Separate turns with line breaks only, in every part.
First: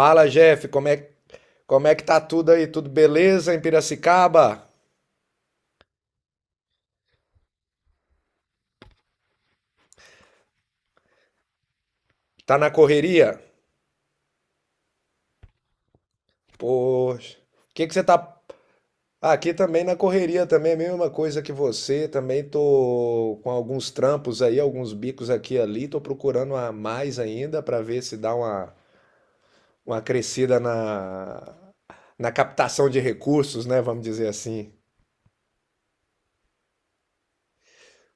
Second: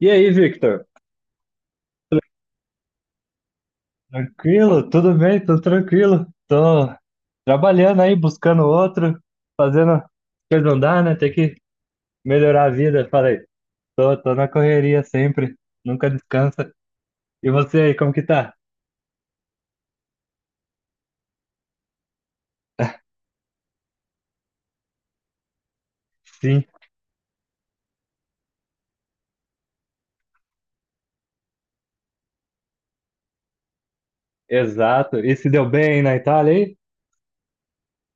E aí,
Jeff,
Victor?
como é que tá tudo aí? Tudo beleza em Piracicaba?
Tranquilo? Tudo bem? Tudo tranquilo? Tô trabalhando aí, buscando outro, fazendo as coisas andar, né? Tem que
Tá
melhorar a
na
vida. Falei,
correria?
tô na correria sempre, nunca descansa.
Poxa,
E
o
você
que que
aí,
você
como
tá…
que tá?
Ah, aqui também na correria também, a mesma coisa que você, também tô com alguns trampos aí, alguns bicos aqui e ali, tô procurando
Sim,
a mais ainda para ver se dá uma crescida na captação de recursos, né, vamos dizer assim.
exato. E se deu bem na Itália aí?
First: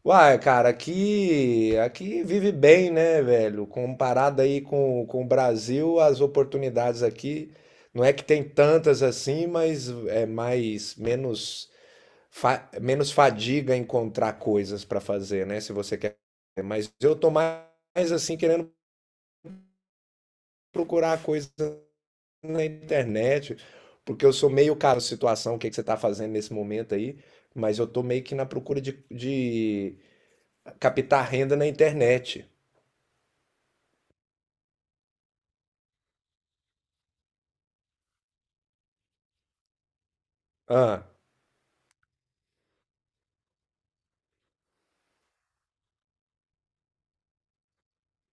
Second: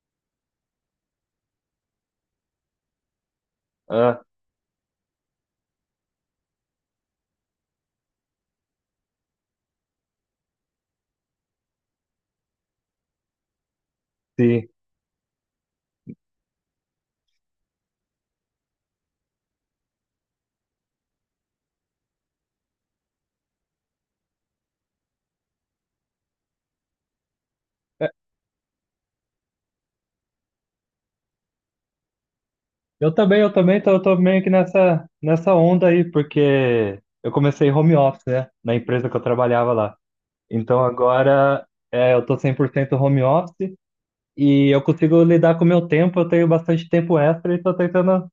Uai, cara, aqui, aqui vive bem, né, velho?
Ah,
Comparado aí com o Brasil, as oportunidades aqui não é que tem tantas assim, mas é mais menos menos fadiga encontrar
sim.
coisas pra fazer, né? Se você quer. Mas eu tô mais assim querendo procurar coisas na internet, porque eu sou meio cara situação, o que que você tá fazendo nesse momento aí, mas eu tô
É,
meio que na procura de captar renda na internet.
Eu também, tô meio que nessa, nessa onda aí, porque eu comecei home office, né? Na empresa que eu trabalhava lá. Então
Hã.
agora é, eu tô 100% home office. E eu consigo lidar com o meu tempo, eu tenho bastante tempo extra e estou tentando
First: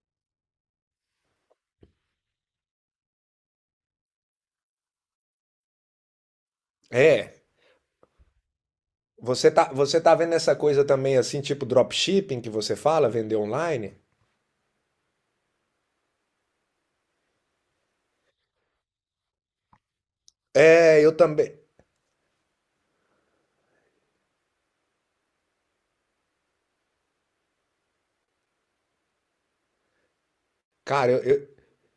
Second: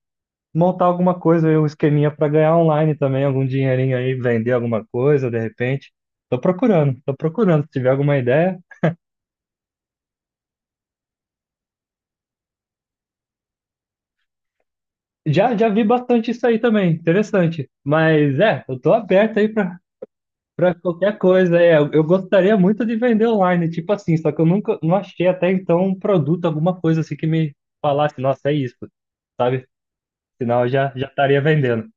montar alguma coisa, um esqueminha para ganhar online também, algum dinheirinho aí, vender alguma coisa, de repente. Estou procurando, estou
É.
procurando, se tiver alguma ideia.
Você tá vendo essa coisa também, assim, tipo dropshipping que você fala, vender online?
Já, já vi bastante isso aí também, interessante. Mas é, eu tô aberto aí para
É, eu
qualquer coisa.
também.
É, eu gostaria muito de vender online, tipo assim, só que eu nunca não achei até então um produto, alguma coisa assim que me falasse, nossa, é isso, sabe? Senão eu já
Cara,
estaria vendendo.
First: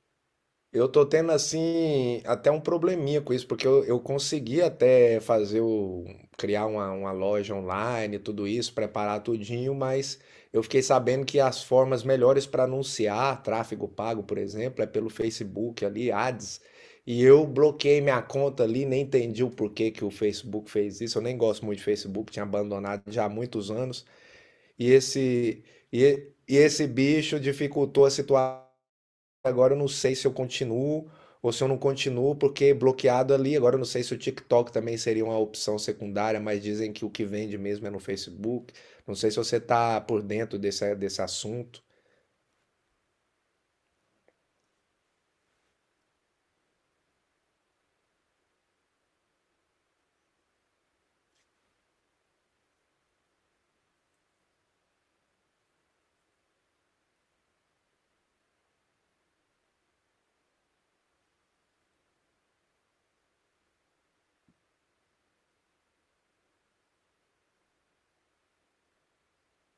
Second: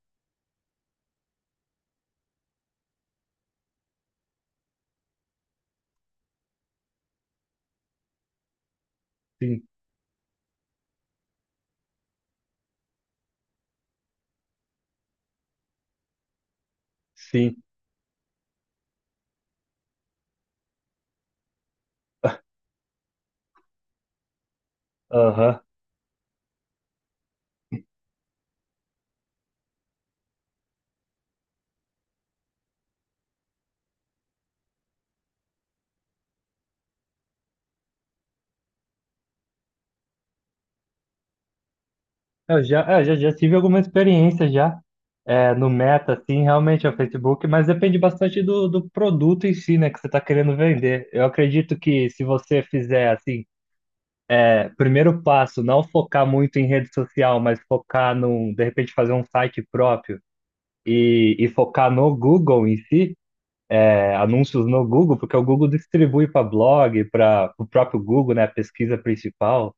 eu tô tendo assim até um probleminha com isso, porque eu consegui até fazer o criar uma loja online, tudo isso, preparar
Sim,
tudinho, mas eu fiquei sabendo que as formas melhores para anunciar tráfego pago, por exemplo, é pelo Facebook ali, Ads, e eu
sim.
bloqueei minha conta ali, nem entendi o porquê que o Facebook fez isso. Eu nem gosto muito de Facebook, tinha abandonado já há muitos anos, e
Aham.
esse e esse bicho dificultou a situação. Agora eu não sei se eu continuo ou se eu não continuo, porque bloqueado ali. Agora eu não sei se o TikTok também seria uma opção secundária, mas dizem que o que vende mesmo é no Facebook. Não sei se você tá por dentro desse, desse assunto.
Eu já, é, já tive alguma experiência já é, no Meta, assim, realmente é o Facebook, mas depende bastante do produto em si, né, que você está querendo vender. Eu acredito que se você fizer, assim, é, primeiro passo, não focar muito em rede social, mas focar num, de repente, fazer um site próprio e focar no Google em si, é, anúncios no Google, porque o Google distribui para blog, para o próprio Google, né, a pesquisa principal.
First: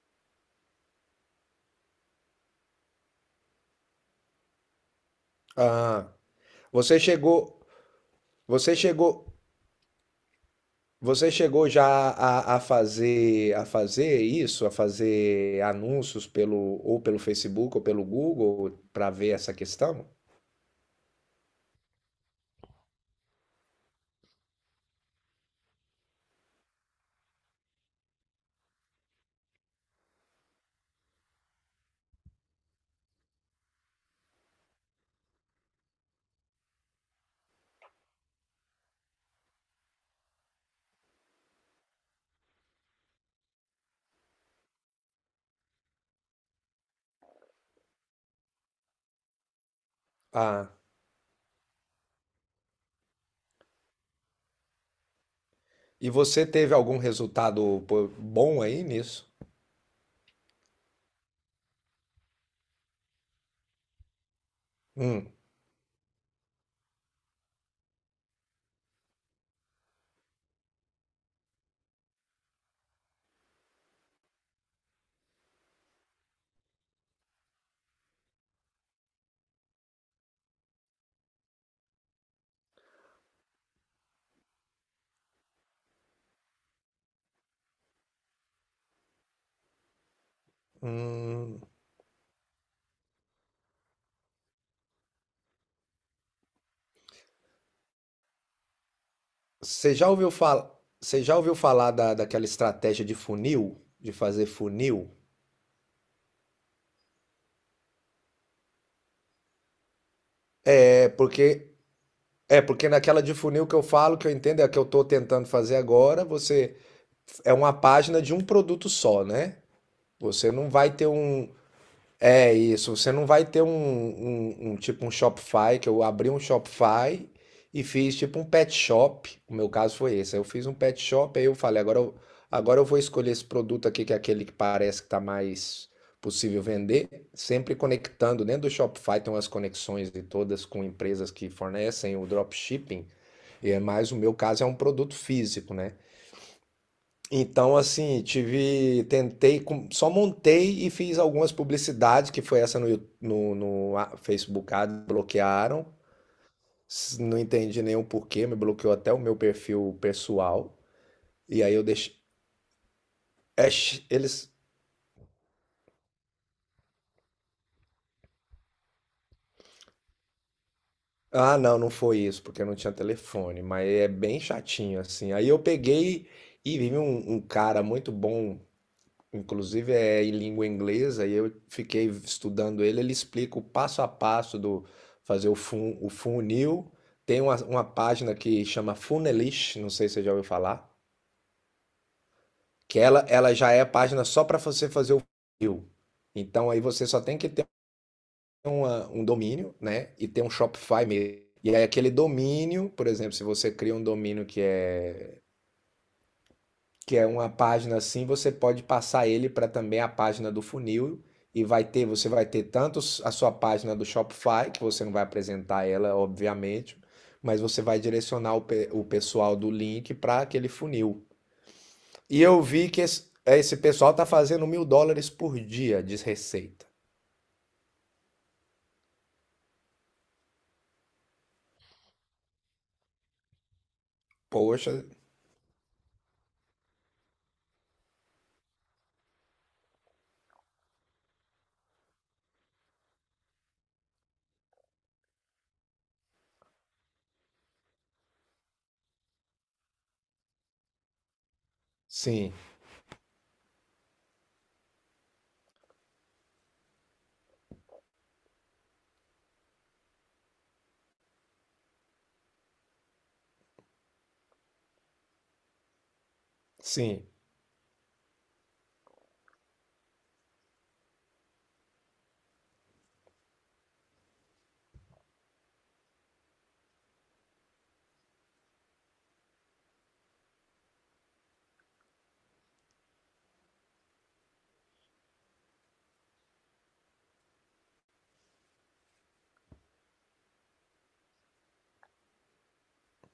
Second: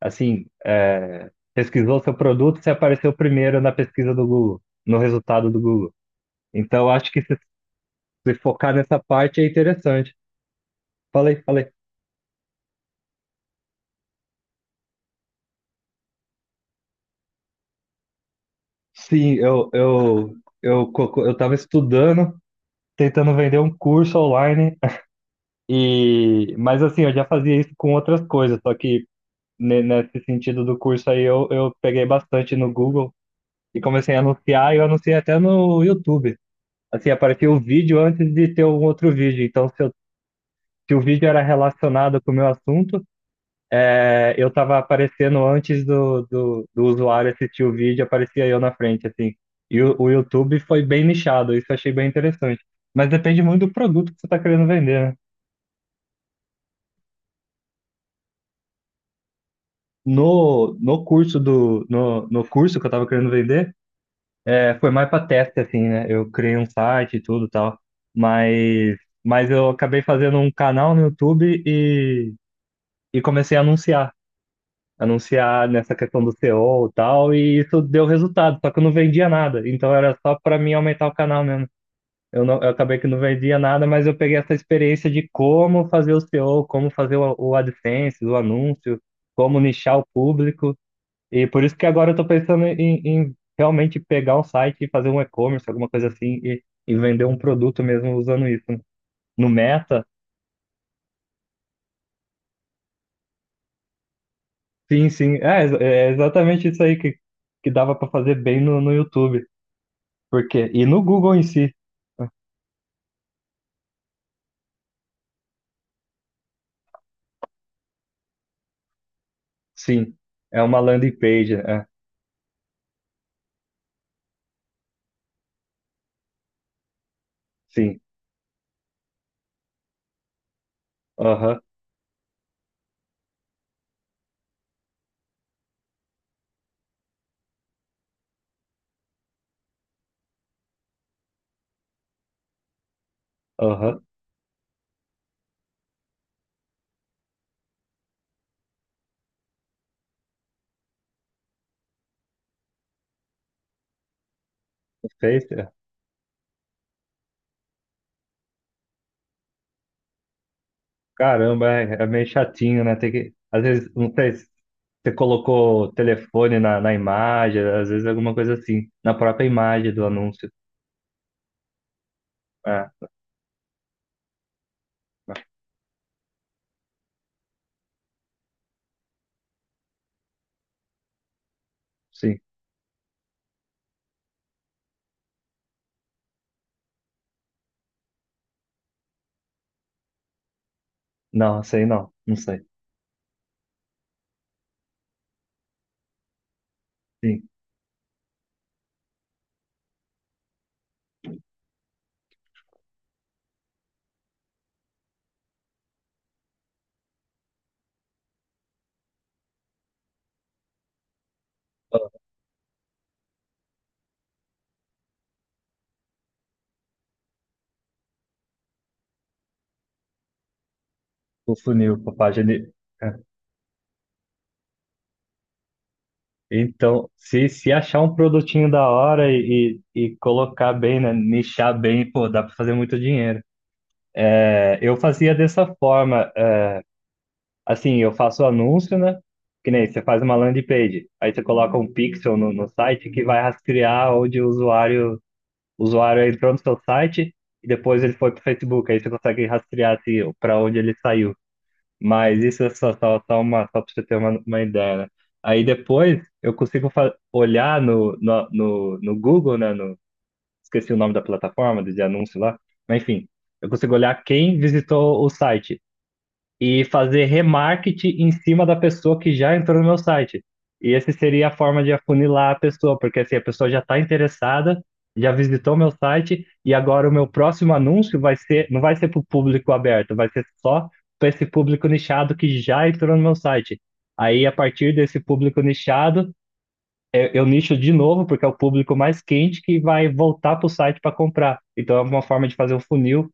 Assim, é, pesquisou seu produto, você apareceu primeiro na pesquisa do Google, no resultado do Google.
Ah,
Então,
você
acho que se,
chegou,
se focar
você
nessa
chegou,
parte é interessante.
você
Falei, falei.
chegou já a fazer isso, a fazer anúncios pelo ou pelo Facebook ou pelo Google para ver
Sim,
essa
eu,
questão?
eu, eu, co- eu estava estudando, tentando vender um curso online, e, mas assim, eu já fazia isso com outras coisas, só que nesse sentido do curso aí eu peguei bastante no Google e comecei a anunciar, e eu anunciei até no YouTube. Assim, aparecia o vídeo antes de ter um outro vídeo. Então, se o vídeo era relacionado com o meu assunto. É, eu estava aparecendo antes do usuário assistir o vídeo, aparecia eu na frente, assim. E o YouTube
Ah,
foi bem nichado, isso eu achei bem interessante. Mas depende muito do produto que você está querendo vender, né?
e você teve algum resultado pô, bom aí nisso?
No curso que eu estava querendo vender, é, foi mais para
Hum.
teste, assim, né? Eu criei um site e tudo e tal. Mas, mas eu acabei fazendo um canal no YouTube e comecei a anunciar. Anunciar nessa questão do SEO e O e tal, e isso deu resultado, só que eu não vendia nada, então era só para mim aumentar o canal mesmo. Eu, não, eu acabei que não vendia nada, mas eu peguei essa experiência de como fazer o SEO, como fazer o AdSense, o anúncio, como nichar o público, e
Hum,
por isso que agora eu tô pensando em, em realmente pegar um site e fazer um e-commerce, alguma coisa assim, e vender um produto mesmo usando isso. Né? No
você
Meta,
já ouviu falar, você já ouviu falar da, daquela estratégia de funil, de fazer
sim,
funil?
sim, é, é exatamente isso aí que dava para fazer bem no, no YouTube. Porque, e no
É
Google em
porque
si,
é porque naquela de funil que eu falo, que eu entendo, é a que eu estou tentando fazer agora, você é uma página de um produto só, né?
sim,
Você
é
não
uma
vai ter
landing
um…
page, é,
É isso, você não vai ter um tipo um Shopify, que eu abri um Shopify e
sim,
fiz tipo um pet shop. O meu caso foi esse. Aí eu fiz um pet shop, aí eu
aham,
falei, agora eu vou escolher esse produto aqui, que é aquele que parece que está mais possível vender, sempre conectando. Dentro do Shopify tem umas conexões de todas com empresas que fornecem o dropshipping, e é
aham,
mais o meu caso é um produto físico, né? Então, assim, tive, tentei, só montei e fiz algumas publicidades, que foi essa no Facebook Ads,
fez, é.
bloquearam. Não entendi nenhum porquê, me bloqueou até o meu perfil pessoal. E
Caramba,
aí eu
é, é
deixei.
meio chatinho, né, tem que, às vezes, não sei, se
Eles.
você colocou o telefone na, na imagem, às vezes alguma coisa assim, na própria imagem do anúncio,
Ah, não, não foi isso, porque eu não
é,
tinha telefone, mas é bem chatinho, assim.
é,
Aí eu peguei e vi um, um cara muito bom. Inclusive é em língua inglesa e eu fiquei
sim,
estudando ele. Ele explica o passo a passo do fazer o funil. Tem uma página que chama Funelish, não sei se você já ouviu falar,
não, sei não, não sei,
que ela já é a página só para você fazer o funil. Então aí você só tem
sim.
que ter um domínio, né? E ter um Shopify mesmo. E aí aquele domínio, por exemplo, se você cria um domínio que é uma página assim, você pode passar ele para também a página do funil e vai ter,
Ah,
você vai ter tanto a sua página do Shopify, que você não vai apresentar ela, obviamente, mas você vai direcionar o pessoal do link para aquele funil.
o funil, a
E
página,
eu vi que
é.
esse pessoal tá fazendo US$ 1.000 por dia de receita.
Então, se achar um produtinho da hora e colocar bem, né, nichar bem, pô, dá pra fazer muito dinheiro.
Poxa,
Eu fazia dessa forma, assim, eu faço anúncio, né? Que nem você faz uma landing page, aí você coloca um pixel no, no site que vai rastrear onde o usuário entrou no seu site e depois ele foi para o Facebook, aí você consegue rastrear assim, para onde ele saiu. Mas
sim,
isso é só uma, só para você ter uma ideia, né? Aí depois eu consigo olhar no Google, né? No, esqueci o nome da plataforma, de anúncio lá, mas enfim, eu consigo olhar quem visitou o site e fazer
sim.
remarketing em cima da pessoa que já entrou no meu site. E essa seria a forma de afunilar a pessoa, porque assim, a pessoa já está interessada, já visitou meu site, e agora o meu próximo anúncio vai ser, não vai ser para o público aberto, vai ser só para esse público nichado que já entrou no meu site. Aí, a partir desse público nichado, eu nicho de novo, porque é o público mais quente que vai voltar para o site para comprar. Então, é uma forma de fazer um funil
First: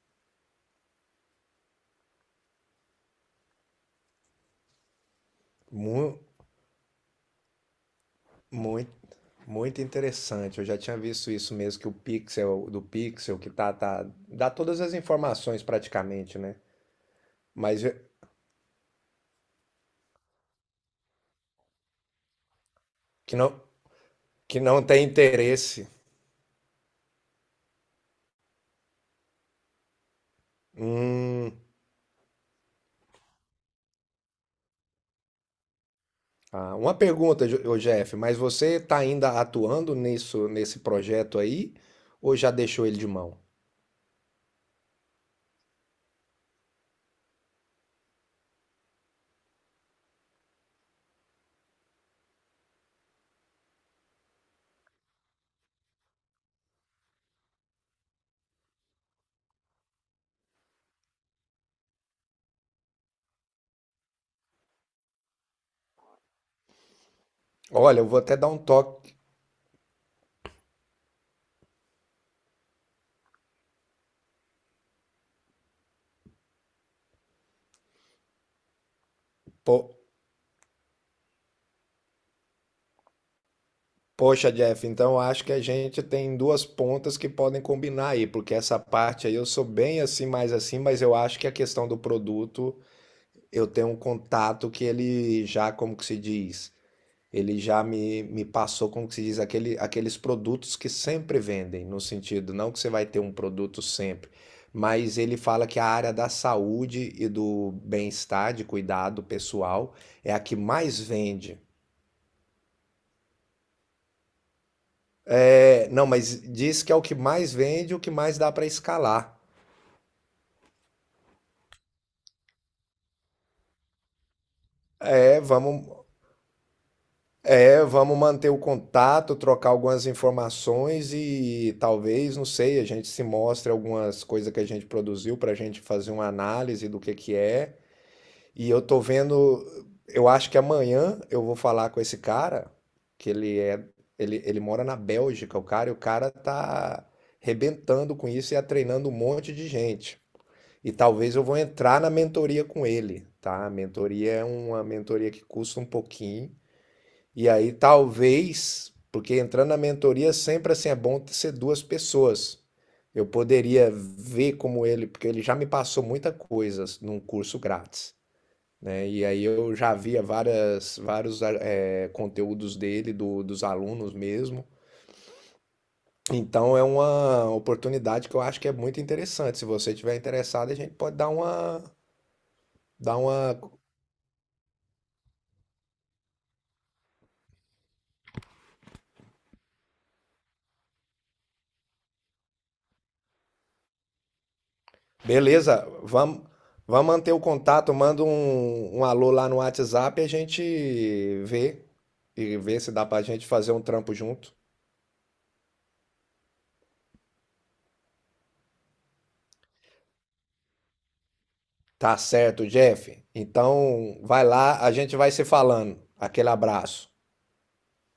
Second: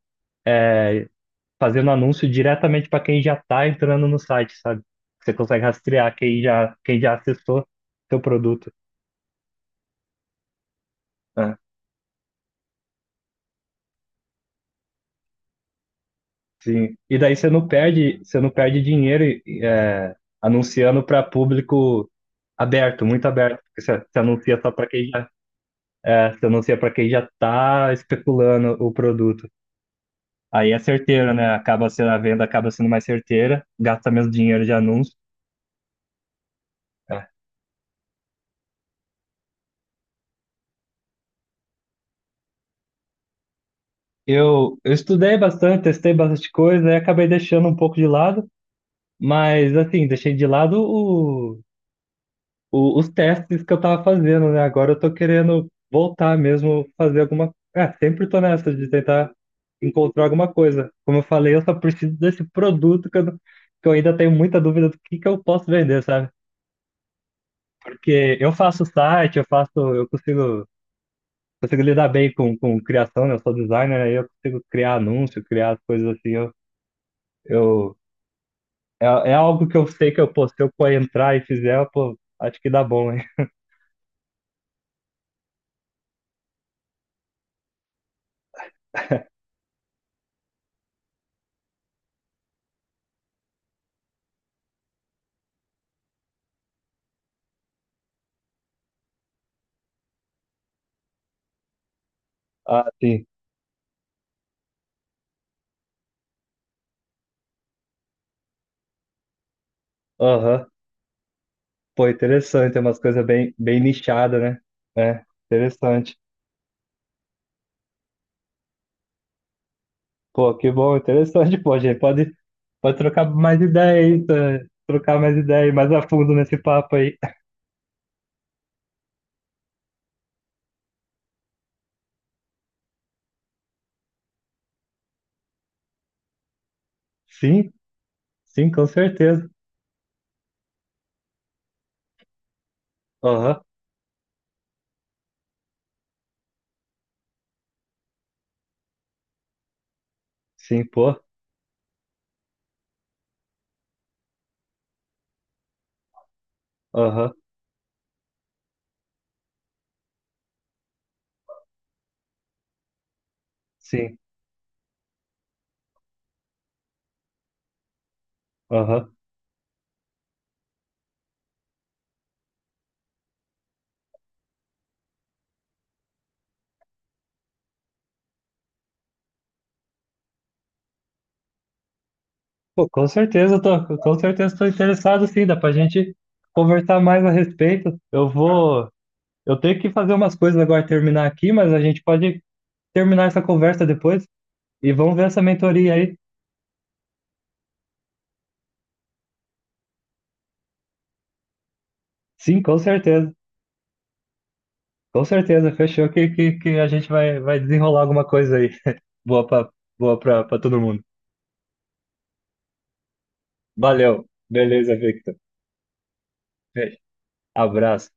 fazendo anúncio diretamente para quem já está entrando no site, sabe? Você consegue rastrear
Mu-
quem já acessou seu produto.
Muito, muito interessante. Eu já tinha visto isso
Né?
mesmo, que o Pixel do Pixel, que tá, tá, dá todas as informações praticamente, né?
Sim. E daí
Mas eu-
você não perde dinheiro é, anunciando para público aberto, muito
que
aberto.
não,
Porque você
que
anuncia só
não
para
tem
quem já,
interesse.
é, você anuncia para quem já está especulando o produto. Aí é certeiro,
Hum.
né? Acaba sendo a venda, acaba sendo mais certeira, gasta menos dinheiro de anúncio.
Ah, uma
É.
pergunta, ô Jeff, mas você tá ainda atuando nisso, nesse projeto aí, ou já deixou ele de mão?
Eu estudei bastante, testei bastante coisa, aí acabei deixando um pouco de lado. Mas assim, deixei de lado os testes que eu tava fazendo, né? Agora eu tô querendo voltar mesmo, fazer alguma. É, sempre tô nessa de tentar encontrar alguma coisa. Como eu falei, eu só preciso desse produto que eu, não- que eu ainda tenho muita dúvida do que eu posso vender, sabe?
Olha, eu vou até
Porque
dar
eu
um
faço
toque.
site, eu faço, consigo lidar bem com criação, né? Eu sou designer, aí eu consigo criar anúncio, criar as coisas assim. Eu, é, é algo que eu sei que eu, pô, se eu entrar e fizer, pô, acho que dá bom, hein?
Poxa, Jeff, então acho que a gente tem duas pontas que podem combinar aí, porque essa parte aí eu sou bem assim, mais assim, mas eu acho que a questão do produto, eu tenho um contato que ele já, como que se diz, ele já me passou, como que se diz, aquele, aqueles produtos que sempre vendem, no sentido, não que você
Ah,
vai ter
sim.
um produto sempre, mas ele fala que a área da saúde e do bem-estar, de cuidado pessoal, é a que
Aham.
mais vende.
Pô, interessante. Tem umas coisas bem, bem nichadas, né? É,
É, não,
interessante.
mas diz que é o que mais vende, o que mais dá para escalar.
Pô, que bom, interessante. Pô, a gente pode, pode trocar mais ideia aí, tá? Trocar mais
É,
ideia aí,
vamos,
mais a fundo nesse papo aí.
é, vamos manter o contato, trocar algumas informações e talvez, não sei, a gente se mostre algumas coisas que a gente produziu para a gente fazer uma análise do que
Sim,
é. E
sim,
eu
com
tô
certeza.
vendo, eu acho que amanhã eu vou falar com esse cara, que ele
Aham,
é, ele mora na Bélgica, o cara, e o cara tá arrebentando com isso e tá treinando um monte de gente.
sim,
E
pô.
talvez eu vou entrar na mentoria com ele, tá? A mentoria é uma mentoria que custa um pouquinho.
Aham,
E aí talvez, porque entrando na mentoria sempre assim é bom ser duas pessoas. Eu poderia
sim,
ver como ele, porque ele já me passou muita coisa num curso grátis, né?
aham.
E aí eu já via várias, vários é, conteúdos dele, do, dos alunos mesmo. Então é uma oportunidade que eu acho que é muito interessante. Se você tiver interessado, a gente pode
Pô, com
dar
certeza,
uma…
eu tô, com certeza estou interessado, sim. Dá pra gente conversar mais a respeito. Eu vou. Eu tenho que fazer umas coisas agora, terminar aqui, mas a gente pode terminar essa conversa depois. E vamos ver essa
Beleza,
mentoria aí.
vamos manter o contato, manda um alô lá no WhatsApp e a gente vê e
Sim, com
vê se dá pra
certeza.
gente fazer um trampo junto.
Com certeza. Fechou que, que a gente vai, vai desenrolar alguma coisa aí. Boa para Boa para todo mundo.
Tá certo, Jeff. Então
Valeu.
vai lá, a
Beleza,
gente vai
Victor.
se falando. Aquele
Beijo.
abraço.
Abraço.